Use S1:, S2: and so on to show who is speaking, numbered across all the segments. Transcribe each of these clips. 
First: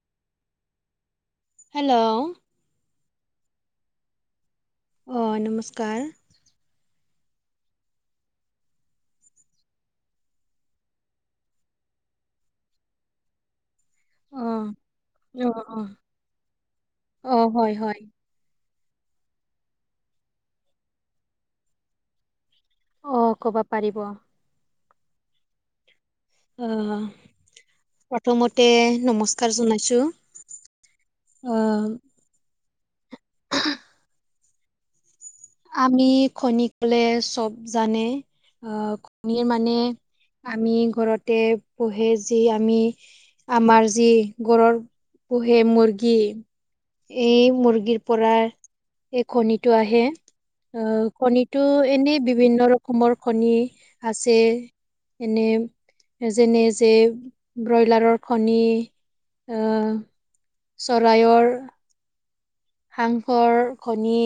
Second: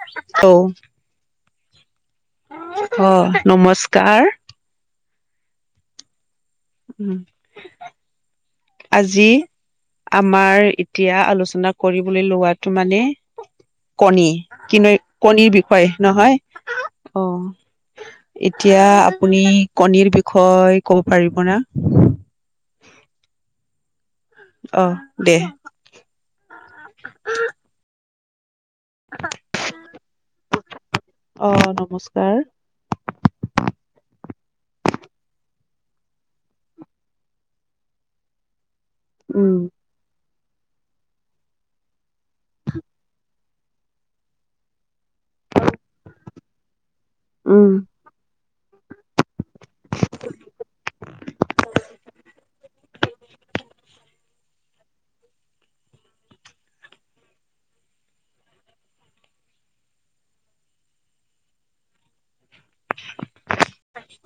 S1: [unintelligible]
S2: Hello.
S1: অ', নমস্কাৰ।
S2: অ' নমস্কাৰ।
S1: উম। আজি আমাৰ এতিয়া আলোচনা কৰিবলৈ লোৱাটো মানে কণী
S2: অ
S1: কিন
S2: অ
S1: কণীৰ
S2: অ
S1: বিষয় নহয় অ'।
S2: হয় হয়
S1: এতিয়া আপুনি কণীৰ বিষয়ে ক'ব পাৰিব না?
S2: অ' ক'ব পাৰিব।
S1: অ' দে।
S2: অ', প্ৰথমতে নমস্কাৰ জনাইছো।
S1: অ' নমস্কাৰ।
S2: আমি কণী কলে চব জানে। আহ কণীৰ
S1: উম
S2: মানে আমি ঘৰতে পঢ়ে যি আমি আমাৰ যি গৰৰ পোহে মুৰ্গী ৰ্গী এই
S1: উম
S2: মুৰ্গীৰ পৰা এই কণীটো আহে। অ', কণীটো এনেই বিভিন্ন কোমৰ কনী আছে। এনে যেনে যে ব্ৰইলাৰৰ কণী। আহ চৰাইৰ হাহৰ কণী।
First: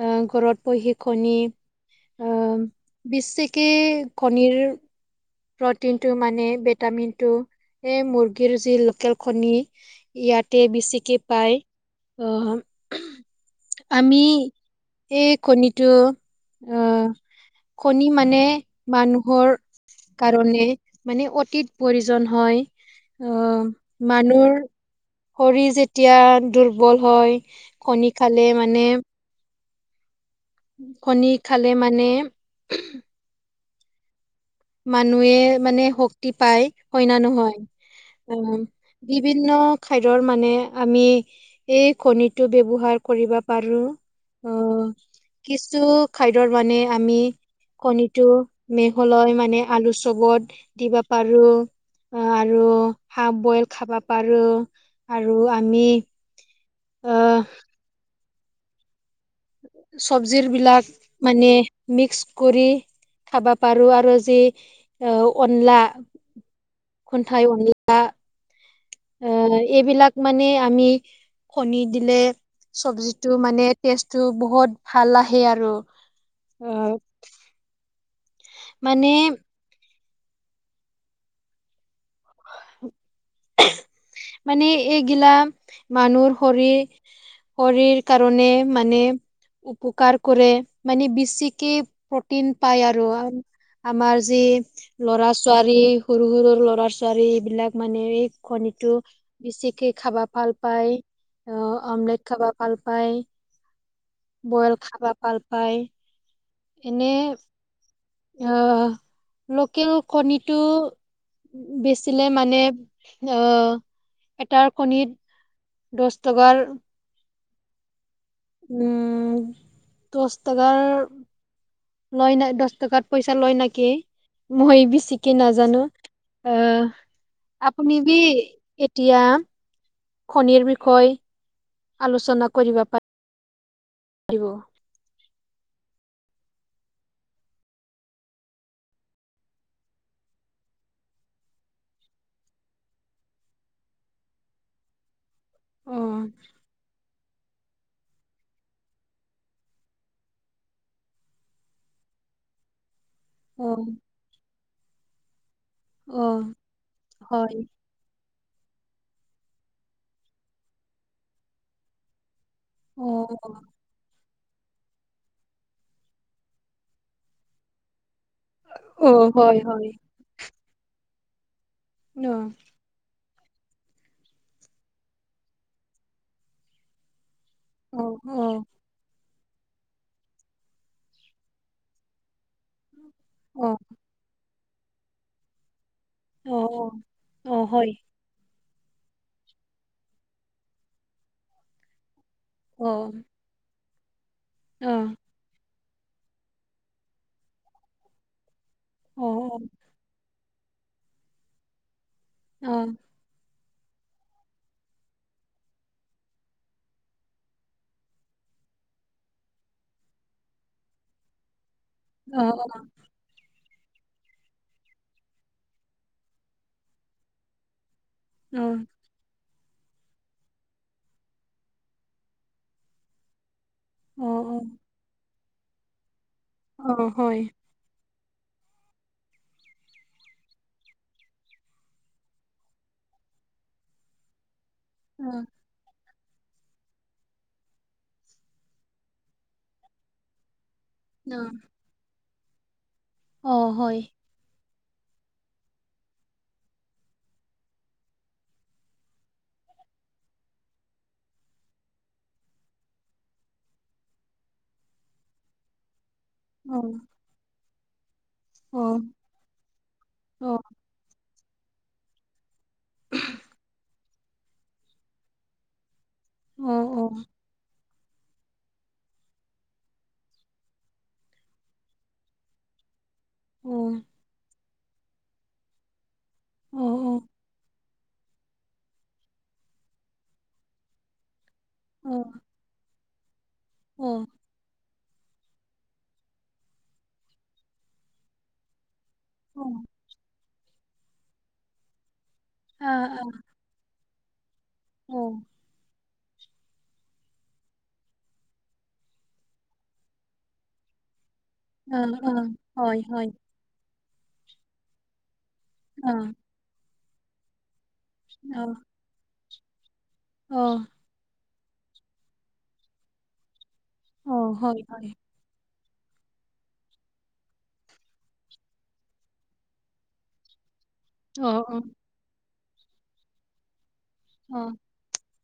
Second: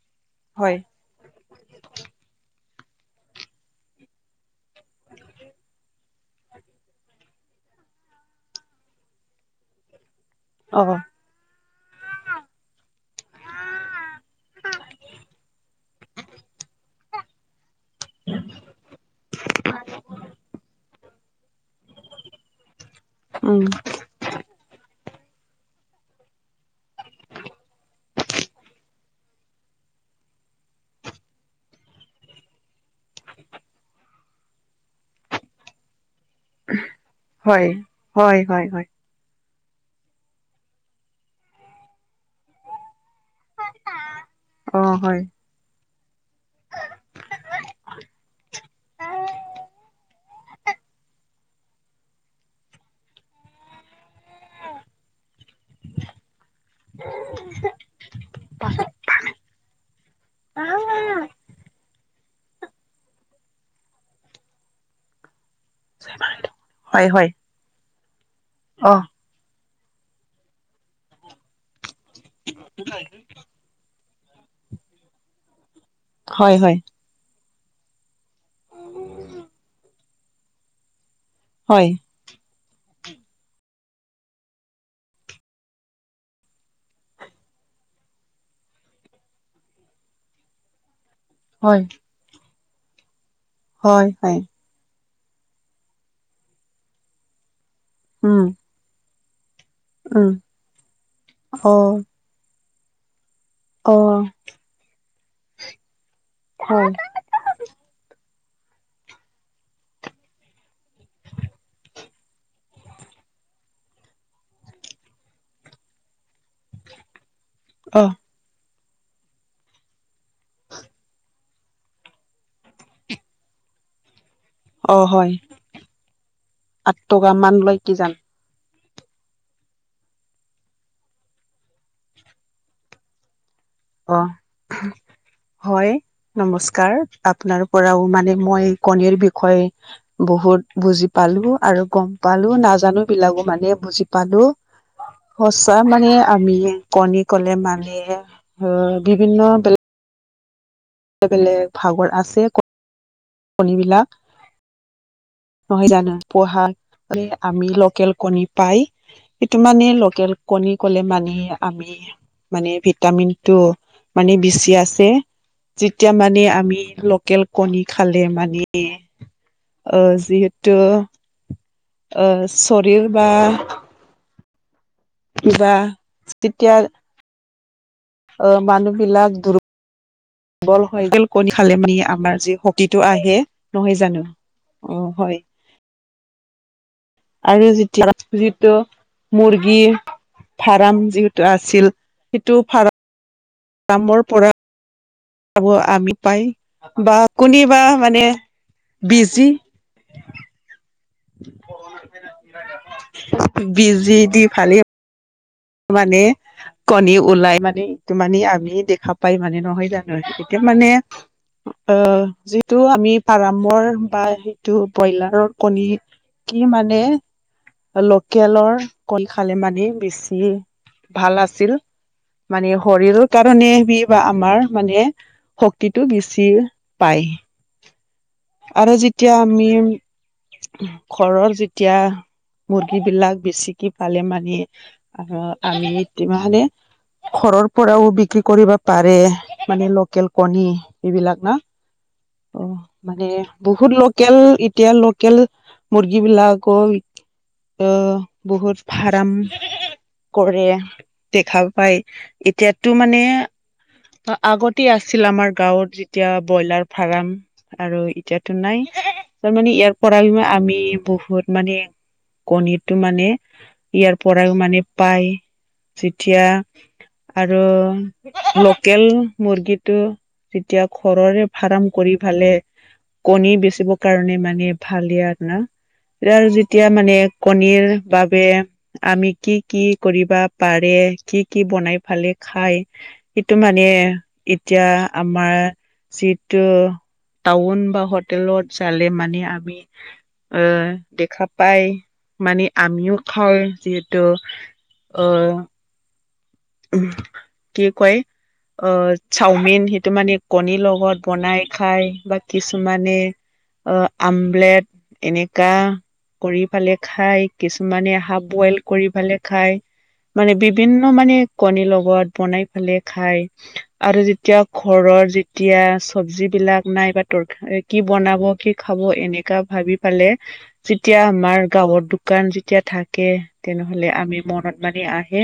S2: আহ ঘৰত
S1: হয়
S2: বহি কণী আহ বেছিকে কনীৰ প্ৰটিনটো মানে ভিটামিনটো এই মুৰ্গীৰ যি লোকেল কনি ইয়াতে
S1: অ'
S2: বেছিকৈ পাই অ'। আমি এই কণীটো আহ কণী মানে মানুহৰ কাৰণে মানে অতীত প্ৰয়োজন হয়।
S1: উম।
S2: মানুৰ শৰীৰ যেতিয়া দুৰ্বল হয় কণী খালে মানে কণী খালে মানে মানুহে মানে শক্তি পায় হয় নে নহয়
S1: হয়
S2: অ
S1: হয় হয় হয়
S2: বিভিন্ন খাদ্যৰ মানে আমি এই কনীটো ব্যৱহাৰ কৰিবা পাৰো অ কিছু খাদ্যৰ মানে আমি কণীটো মেহলয় ম মানে আলু চবত দিবা পাৰো আৰু হাফ বইল খাবা পাৰো আৰু আমি আহ চব্জিৰ বিলাক মানে মিক্স কৰি খাবা পাৰোঁ আৰু যি অন্লা
S1: হয় হয়
S2: খুথাই অন্লা
S1: অ
S2: অ এইবিলাক মানে আমি কনি দিলে চব্জিটো মানে তেষ্টটো বহুত ভাল আহে আৰু
S1: হয়
S2: অ
S1: হয়
S2: মানে
S1: হয়
S2: মানে এইগিলা মানুহৰ শৰীৰ শৰীৰ কাৰণে মানে উপকাৰ কৰে মানে বেছি একেই
S1: হয়
S2: প্ৰটিন পায় আৰু
S1: হয়
S2: আমাৰ
S1: হয়
S2: যি ল'ৰা ছোৱালী সৰু সৰু ল'ৰা ছোৱালী এইবিলাক মানে এই
S1: উম
S2: কণী টো বেছিকে খাবা
S1: উম
S2: ভাল পায় আহ
S1: অ'
S2: অমলেট খাবা ভাল পায়।
S1: অ'
S2: বইল খাবা ভাল পায়
S1: হয়
S2: এনে আহ লোকেল কণীটো বেছি দিলে মানে অ', এটাৰ কণী ত দশ টকাৰ
S1: অ',
S2: উম, দচ টকাৰ লৈ নাই দহ টকা পইচা লয় নেকি। মই বি
S1: অ' হয়
S2: চিকি নাজানো আহ
S1: আঠ টকা মান লয়
S2: আপুনি
S1: কিজান
S2: এতিয়া খনিৰ বিষয়ে আলোচনা কৰিব পাৰি।
S1: অ' হয় নমস্কাৰ আপোনাৰ পৰাও মানে মই কণীৰ বিষয়ে বহুত বুজি পালো আৰু গম পালো নাজানো বিলাকো মানে বুজি পালো সঁচা
S2: অ
S1: মানে আমি কণী কলে মানে অ', বিভিন্ন বেলেগ বেলে বেলেগ ভাগৰ আছে
S2: অ
S1: কণীবিলাক। নহয় জানো
S2: অ
S1: পোহা
S2: হয়
S1: আমি লোকেল কণী। পাই সিটো মানে লোকেল কণী কলে মানে আমি মানে
S2: অ
S1: ভিটামিন টো মানে বেছি আছে। যেতিয়া মানে আমি লোকেল কণী খালে মানে
S2: অ হয় হয়
S1: অ', যিহেতু তো
S2: অ
S1: শৰীৰ বা কিবা তেতিয়া
S2: অ'।
S1: অ', মানুহ বিলাক দ বল হয় কণী খালে মানে আমাৰ যি শক্তিটো আহে
S2: অ
S1: নহয় জানো অ', হয়।
S2: অ' অ
S1: আৰু
S2: হয়
S1: যেতিয়া যিটো মুৰ্গী ফাৰাম যিটো আছিল সেইটো
S2: অ'।
S1: কামৰ পৰা
S2: অ'।
S1: পাব, আমি পাই বা কোনিবা মানে
S2: অ
S1: বিজি
S2: অ অ'।
S1: বিজি দি ফালে মানে কণী ওলাই মানে, টো মানে আমি দেখা পাই মানে নহয় জানো? এতিয়া মানে অ', যিহেতু আমি আৰামৰ বা সেইটো ব্ৰইলাৰৰ কণী কি মানে ল'কেলৰ কল খালে মানে বেছি ই ভাল আছিল মানে শৰীৰৰ কাৰণে ৰি বা আমাৰ মানে শক্তিটো বেছি পায়।
S2: হয়
S1: আৰু যেতিয়া আমি ঘৰৰ যেতিয়া মুৰ্গীবিলাক বেছিকি পালে মানে [unintelligible] আমি এতি মানে ঘৰৰ পৰাও বিক্ৰী কৰিব পাৰে মানে ল'কেল কণী এইবিলাক না? অ', মানে বহুত ল'কেল, এতিয়া লোকেল মুৰ্গীবিলাকৰ অ', বহুত ফাৰাম কৰে, দেখা পায়। এতিয়োতো মানে অ' আগতে আছিল আমাৰ গাঁৱত যে তিয়া ব্ৰইলাৰ ফাৰাম আৰু এতিয়াতো নাই। তাৰ মানে ইয়াৰ পৰা আমি বহুত মানে কণীটো মানে ইয়াৰ পৰাও মানে পাই। যেতিয়া আ ৰু ল'কেল মুৰ্গীটো যেতিয়া ঘৰৰে ফাৰাম কৰি ফালে, কণী বেচিবৰ কাৰণে মানে ভালে আৰ না? [unintelligible] আৰু যেতিয়া মানে কণীৰ বাবে আমি কি কি কৰিবা পাৰে কি কি বনাই ফালে খাই, এইটো মানে এতিয়া আমাৰ যিটো টাউন বা হোটেলত চালে মা নে আমি অ' দেখা পাই, মানে আমিও খাওঁ যিহেতু। টো অ' কি কয়, অ' চাওমিন সেইটো মানে কণীৰ লগত বনাই খায় বা কিছুমানে আ, আমলেট এনেকা কৰি পালে খাই। কিছুমানে হাফ বইল কৰি পেলে খায়। মানে বিভিন ন মানে কণীৰ লগত বনাই পেলে খাই আৰু যেতিয়া ঘৰৰ তিয়াছ। চব্জবিলাক নাই বা তৰ, কি বনাব, কি খাব এনেকা ভাবি পালে যেতিয়া আমাৰ গাঁৱৰ দোকান যেতিয়া থাকে তেনেহ'লে আমি মনত মানি আহে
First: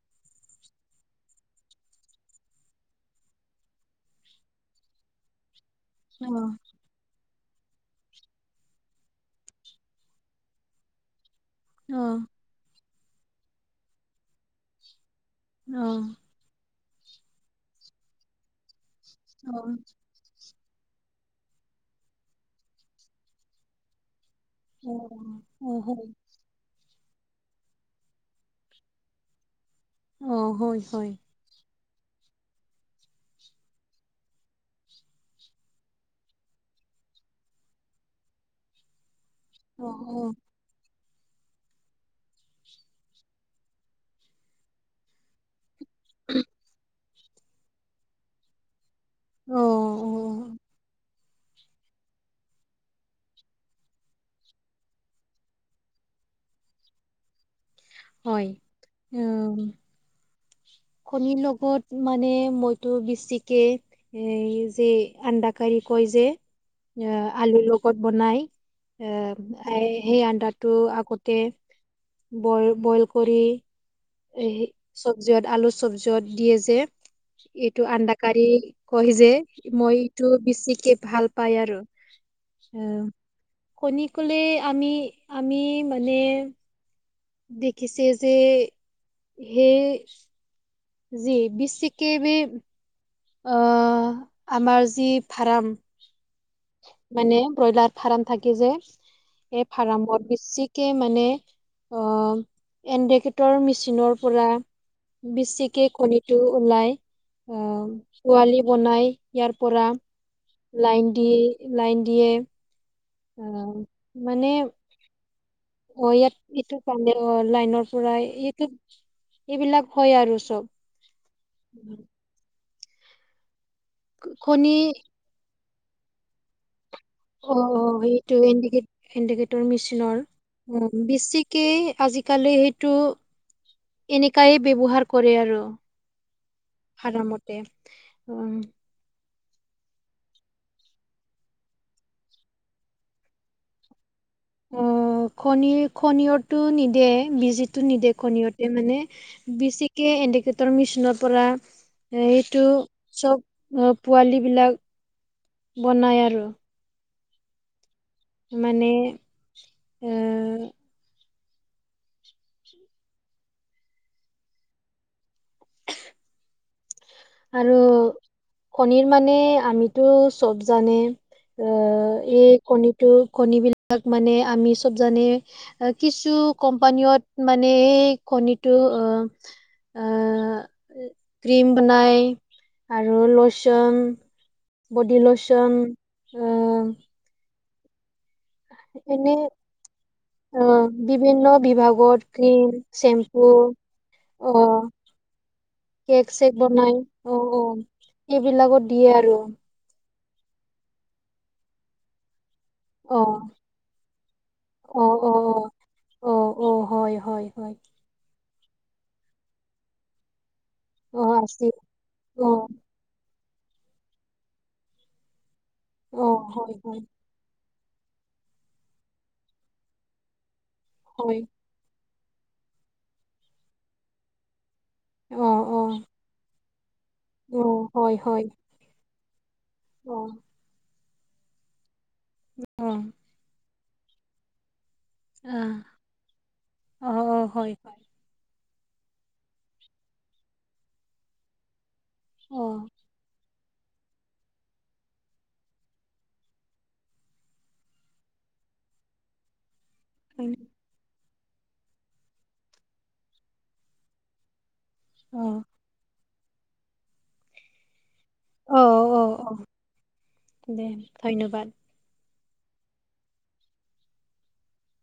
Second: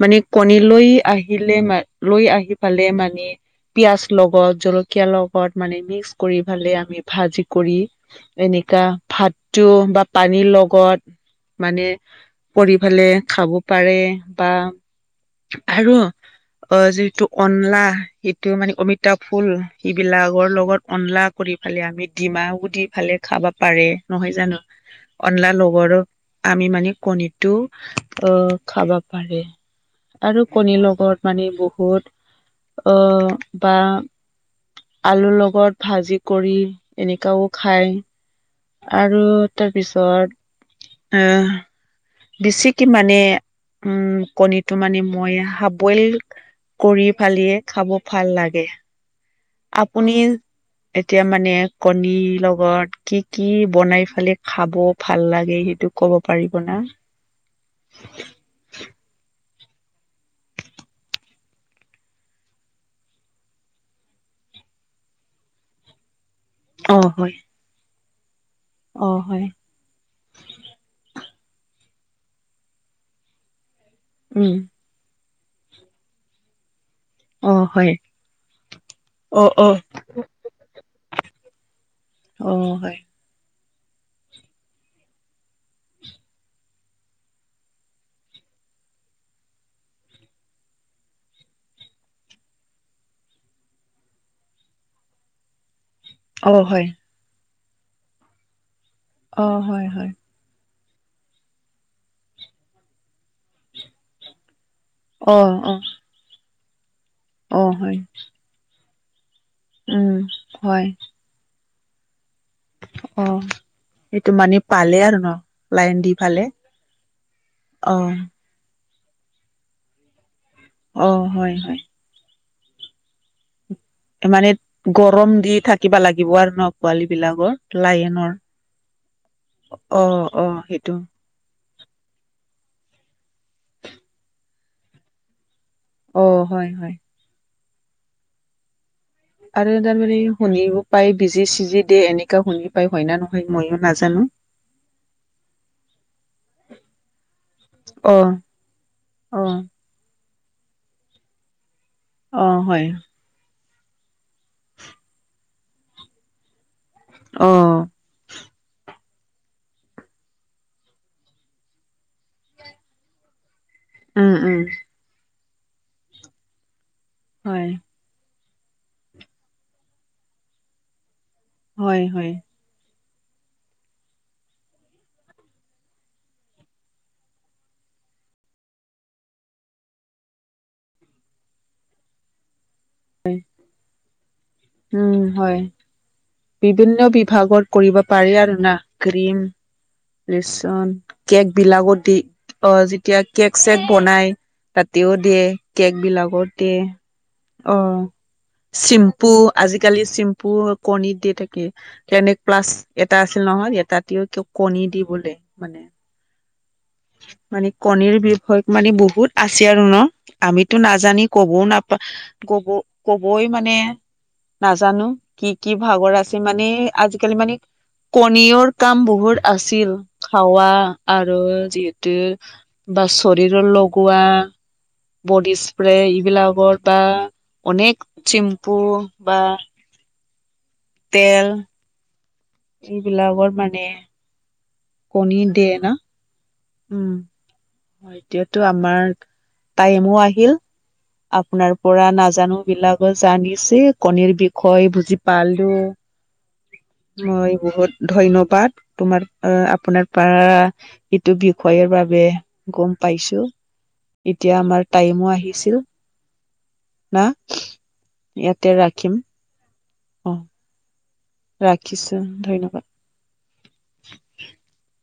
S1: মানে কণী লৈ আহিলে মা লৈ আহি পালে মানে, পিয়াজ লগত জল একে লগত মানে মিক্স কৰি ফালে আমি ভাজি কৰি এনেকা ভাতটো বা পানীৰ লগত মানে কৰি ফালে খাব পাৰে বা আৰু অ' যিটো অনলা সিটো মানে অমিতা ফুল বিলাকৰ লগত অনলা কৰি ফালে আমি ডিমা গুটি দি ফালে খাব পাৰে নহয় জানো। অনলা লবৰ আমি মানে কণীটো অ' খাব পাৰে। আৰু কণীৰ লগত মানে বহুত আহ বা আলুৰ লগত ভাজি কৰি এনেকাও খাই আৰু তাৰপিছত আহ বেছিকে মানে উম' কণীটো মানে মই খাব বইল কৰি ফালে খাব ভাল লাগে।
S2: অ'
S1: আপুনি এতিয়া মানে কণীৰ লগত কি-কি বনাই ফালে খাব ভাল লাগে? সেইটো ক'ব পাৰিব না?
S2: হয় উম'। কণীৰ লগত মানে মইতো বেছিকে এ যে আণ্ডাকাৰী কয় যে
S1: অ'
S2: এ
S1: হয়,
S2: আলুৰ লগত বনাই
S1: অ'
S2: এ
S1: হয়,
S2: খাই সেই আন্দাটো আগতে বইল কৰি-কৰি এ
S1: উম,
S2: চব্জিয়ত আলুৰ চব্জিত দিয়ে যে
S1: অ'
S2: এইটো
S1: হয়,
S2: আডাকাৰী কয় যে
S1: অ' অ',
S2: মই টো বেছিকে ভাল পায় আৰু
S1: অ' হয়,
S2: আহ কণী ক'লে আমি-আমি মানে দেখিছে যে সেই জি বিশ্ব কে ম আমাৰ যি ফাৰ্ম
S1: অ হয় [unintelligible]
S2: মানে ব্ৰইলাৰ ফাৰ্ম থাকে যে
S1: অ'
S2: এই
S1: হয়, হয়,
S2: ফাৰ্মত বেছিকে মানে অ' এন্দেকেটৰ মেচিনৰ পৰা
S1: অ' অ',
S2: বেচিকে কণীটো ওলাই, আ
S1: অ' হয়,
S2: পোৱালি বনাই ইয়াৰ পৰা
S1: উম, হয়।
S2: লাইন দিয়ে, লাইন দিয়ে।
S1: অ' সেইটো মানে পালে আৰু ন? লাইন দি
S2: অ' ইয়াত
S1: ফালে
S2: এইটো [unintelligible] লাইনৰ
S1: অ
S2: পৰাই এইটো [unintelligible] এইবিলাক হয় আৰু চব।
S1: অ' হয়-হয়। [unintelligible] মানে
S2: কণী
S1: গৰম দি থাকিবা লাগিব আৰু ন পোৱালি বিলাক?
S2: অ' অ' এইটো [unintelligible] ইণ্ডিকেটৰ
S1: অ
S2: মেচিনৰ অ'
S1: সেইটো
S2: বেছিক কে আজিকালি সেইটো এনেকাই ব্যৱহাৰ কৰে আৰু।
S1: অ' হয়-হয়।
S2: [unintelligible] মতে অ'
S1: আৰু তাৰমানে শুনিব পাই বিজি-চিজি দিয়ে, এনেকা শুনি পায় হয় না নহয় মইয়ো নাজানোঁ।
S2: অ' কণী কণীয়টো নিদিয়ে, বিজিতো নিদিয়ে
S1: অ
S2: কণীয়তে মানে
S1: অ
S2: বেছিকে এণ্ডিকেটৰ মেচিনৰ পৰা
S1: অ
S2: এইটো
S1: হয়
S2: চব। [unintelligible] অ' পোৱালিবিলাক বনায় আৰু।
S1: অ',
S2: মানে আ,
S1: আ, আ, আ। হয়
S2: আৰু কণীৰ মানে, আমিতো চব জানো
S1: হয়
S2: অ',
S1: হয়
S2: এই কণীটো কণীবিলাক মানে আমি চব জানো কিছু কোম্পানীত মানে এই কণীটো অ' আ, ক্ৰীম বনাই আৰু লোচন
S1: উম হয়
S2: বডিলোচন
S1: বিভিন্ন বিভাগত কৰিব পাৰি আৰু না
S2: এনে
S1: ক্ৰীম
S2: অ'
S1: ৰেচন
S2: বিভিন্ন
S1: কেকবিলাকত দি
S2: বিভাগত ক্ৰীম,
S1: অ', যেতিয়া
S2: চেম্পু
S1: কেক-চেক বনাই
S2: অ'
S1: ৰাতিও দিয়ে,
S2: কেক চেক
S1: কেকবিলাকত দিয়ে
S2: বনাই অ'
S1: অ'
S2: এইবিলাকত দিয়ে আৰু
S1: চিম্পু আজিকালি চিম্পুও কণী দিয়া থাকে ক্লিনিক প্লাচ এটা
S2: অ'
S1: আছিল নহয় এটা [unintelligible] কণী দি
S2: অ'
S1: বোলে
S2: অ'
S1: বনাই।
S2: অ' অ', হয়। হয়
S1: মানে
S2: হয়
S1: কণীৰ বিষয়ত মানে বহুত আছে আৰু ন আমিতো নাজানো
S2: অ'
S1: ক'বও
S2: আছিল
S1: নাপা ক'ব
S2: অ'
S1: ক'বই মানে নাজানো কি, কি ভাগৰ
S2: অ'
S1: আছে মানে,
S2: হয় হয়
S1: আজিকালি মানে কণীৰো কাম বহুত আছিল খোৱা
S2: হয়
S1: আৰু [unintelligible] বা শৰীৰত লগোৱা
S2: অ' অ'
S1: বডিস্প্ৰে, এইবিলাকৰ বা
S2: অ'
S1: অনেক
S2: হয় হয়
S1: চিম্পু বা
S2: অ',
S1: তেল
S2: অ'
S1: এইবিলাকত মানে কণী
S2: আহ
S1: দিয়ে ন? উম,
S2: অ' অ' হয় হয়
S1: এতিয়াতো আমাৰ টাইমো আহিল আপোনাৰ পৰা
S2: অ'
S1: নজনাবিলাক জানিছো, কণীৰ বিষয়ে বুজি পালো মই বহুত ধন্যবাদ। তোমাৰ আ আপোনাৰ পৰা
S2: হয় ন?
S1: এইটো বিষয়ৰ বিষয়ে গম পাইছোঁ। এতিয়া আমাৰ টাইমো
S2: অ'
S1: আহিছিল, ন ইয়াতে
S2: অ'
S1: ৰাখিম
S2: অ', অ',
S1: অ
S2: দে ধন্যবাদ।
S1: [unintelligible] ধন্যবাদ। [unintelligible]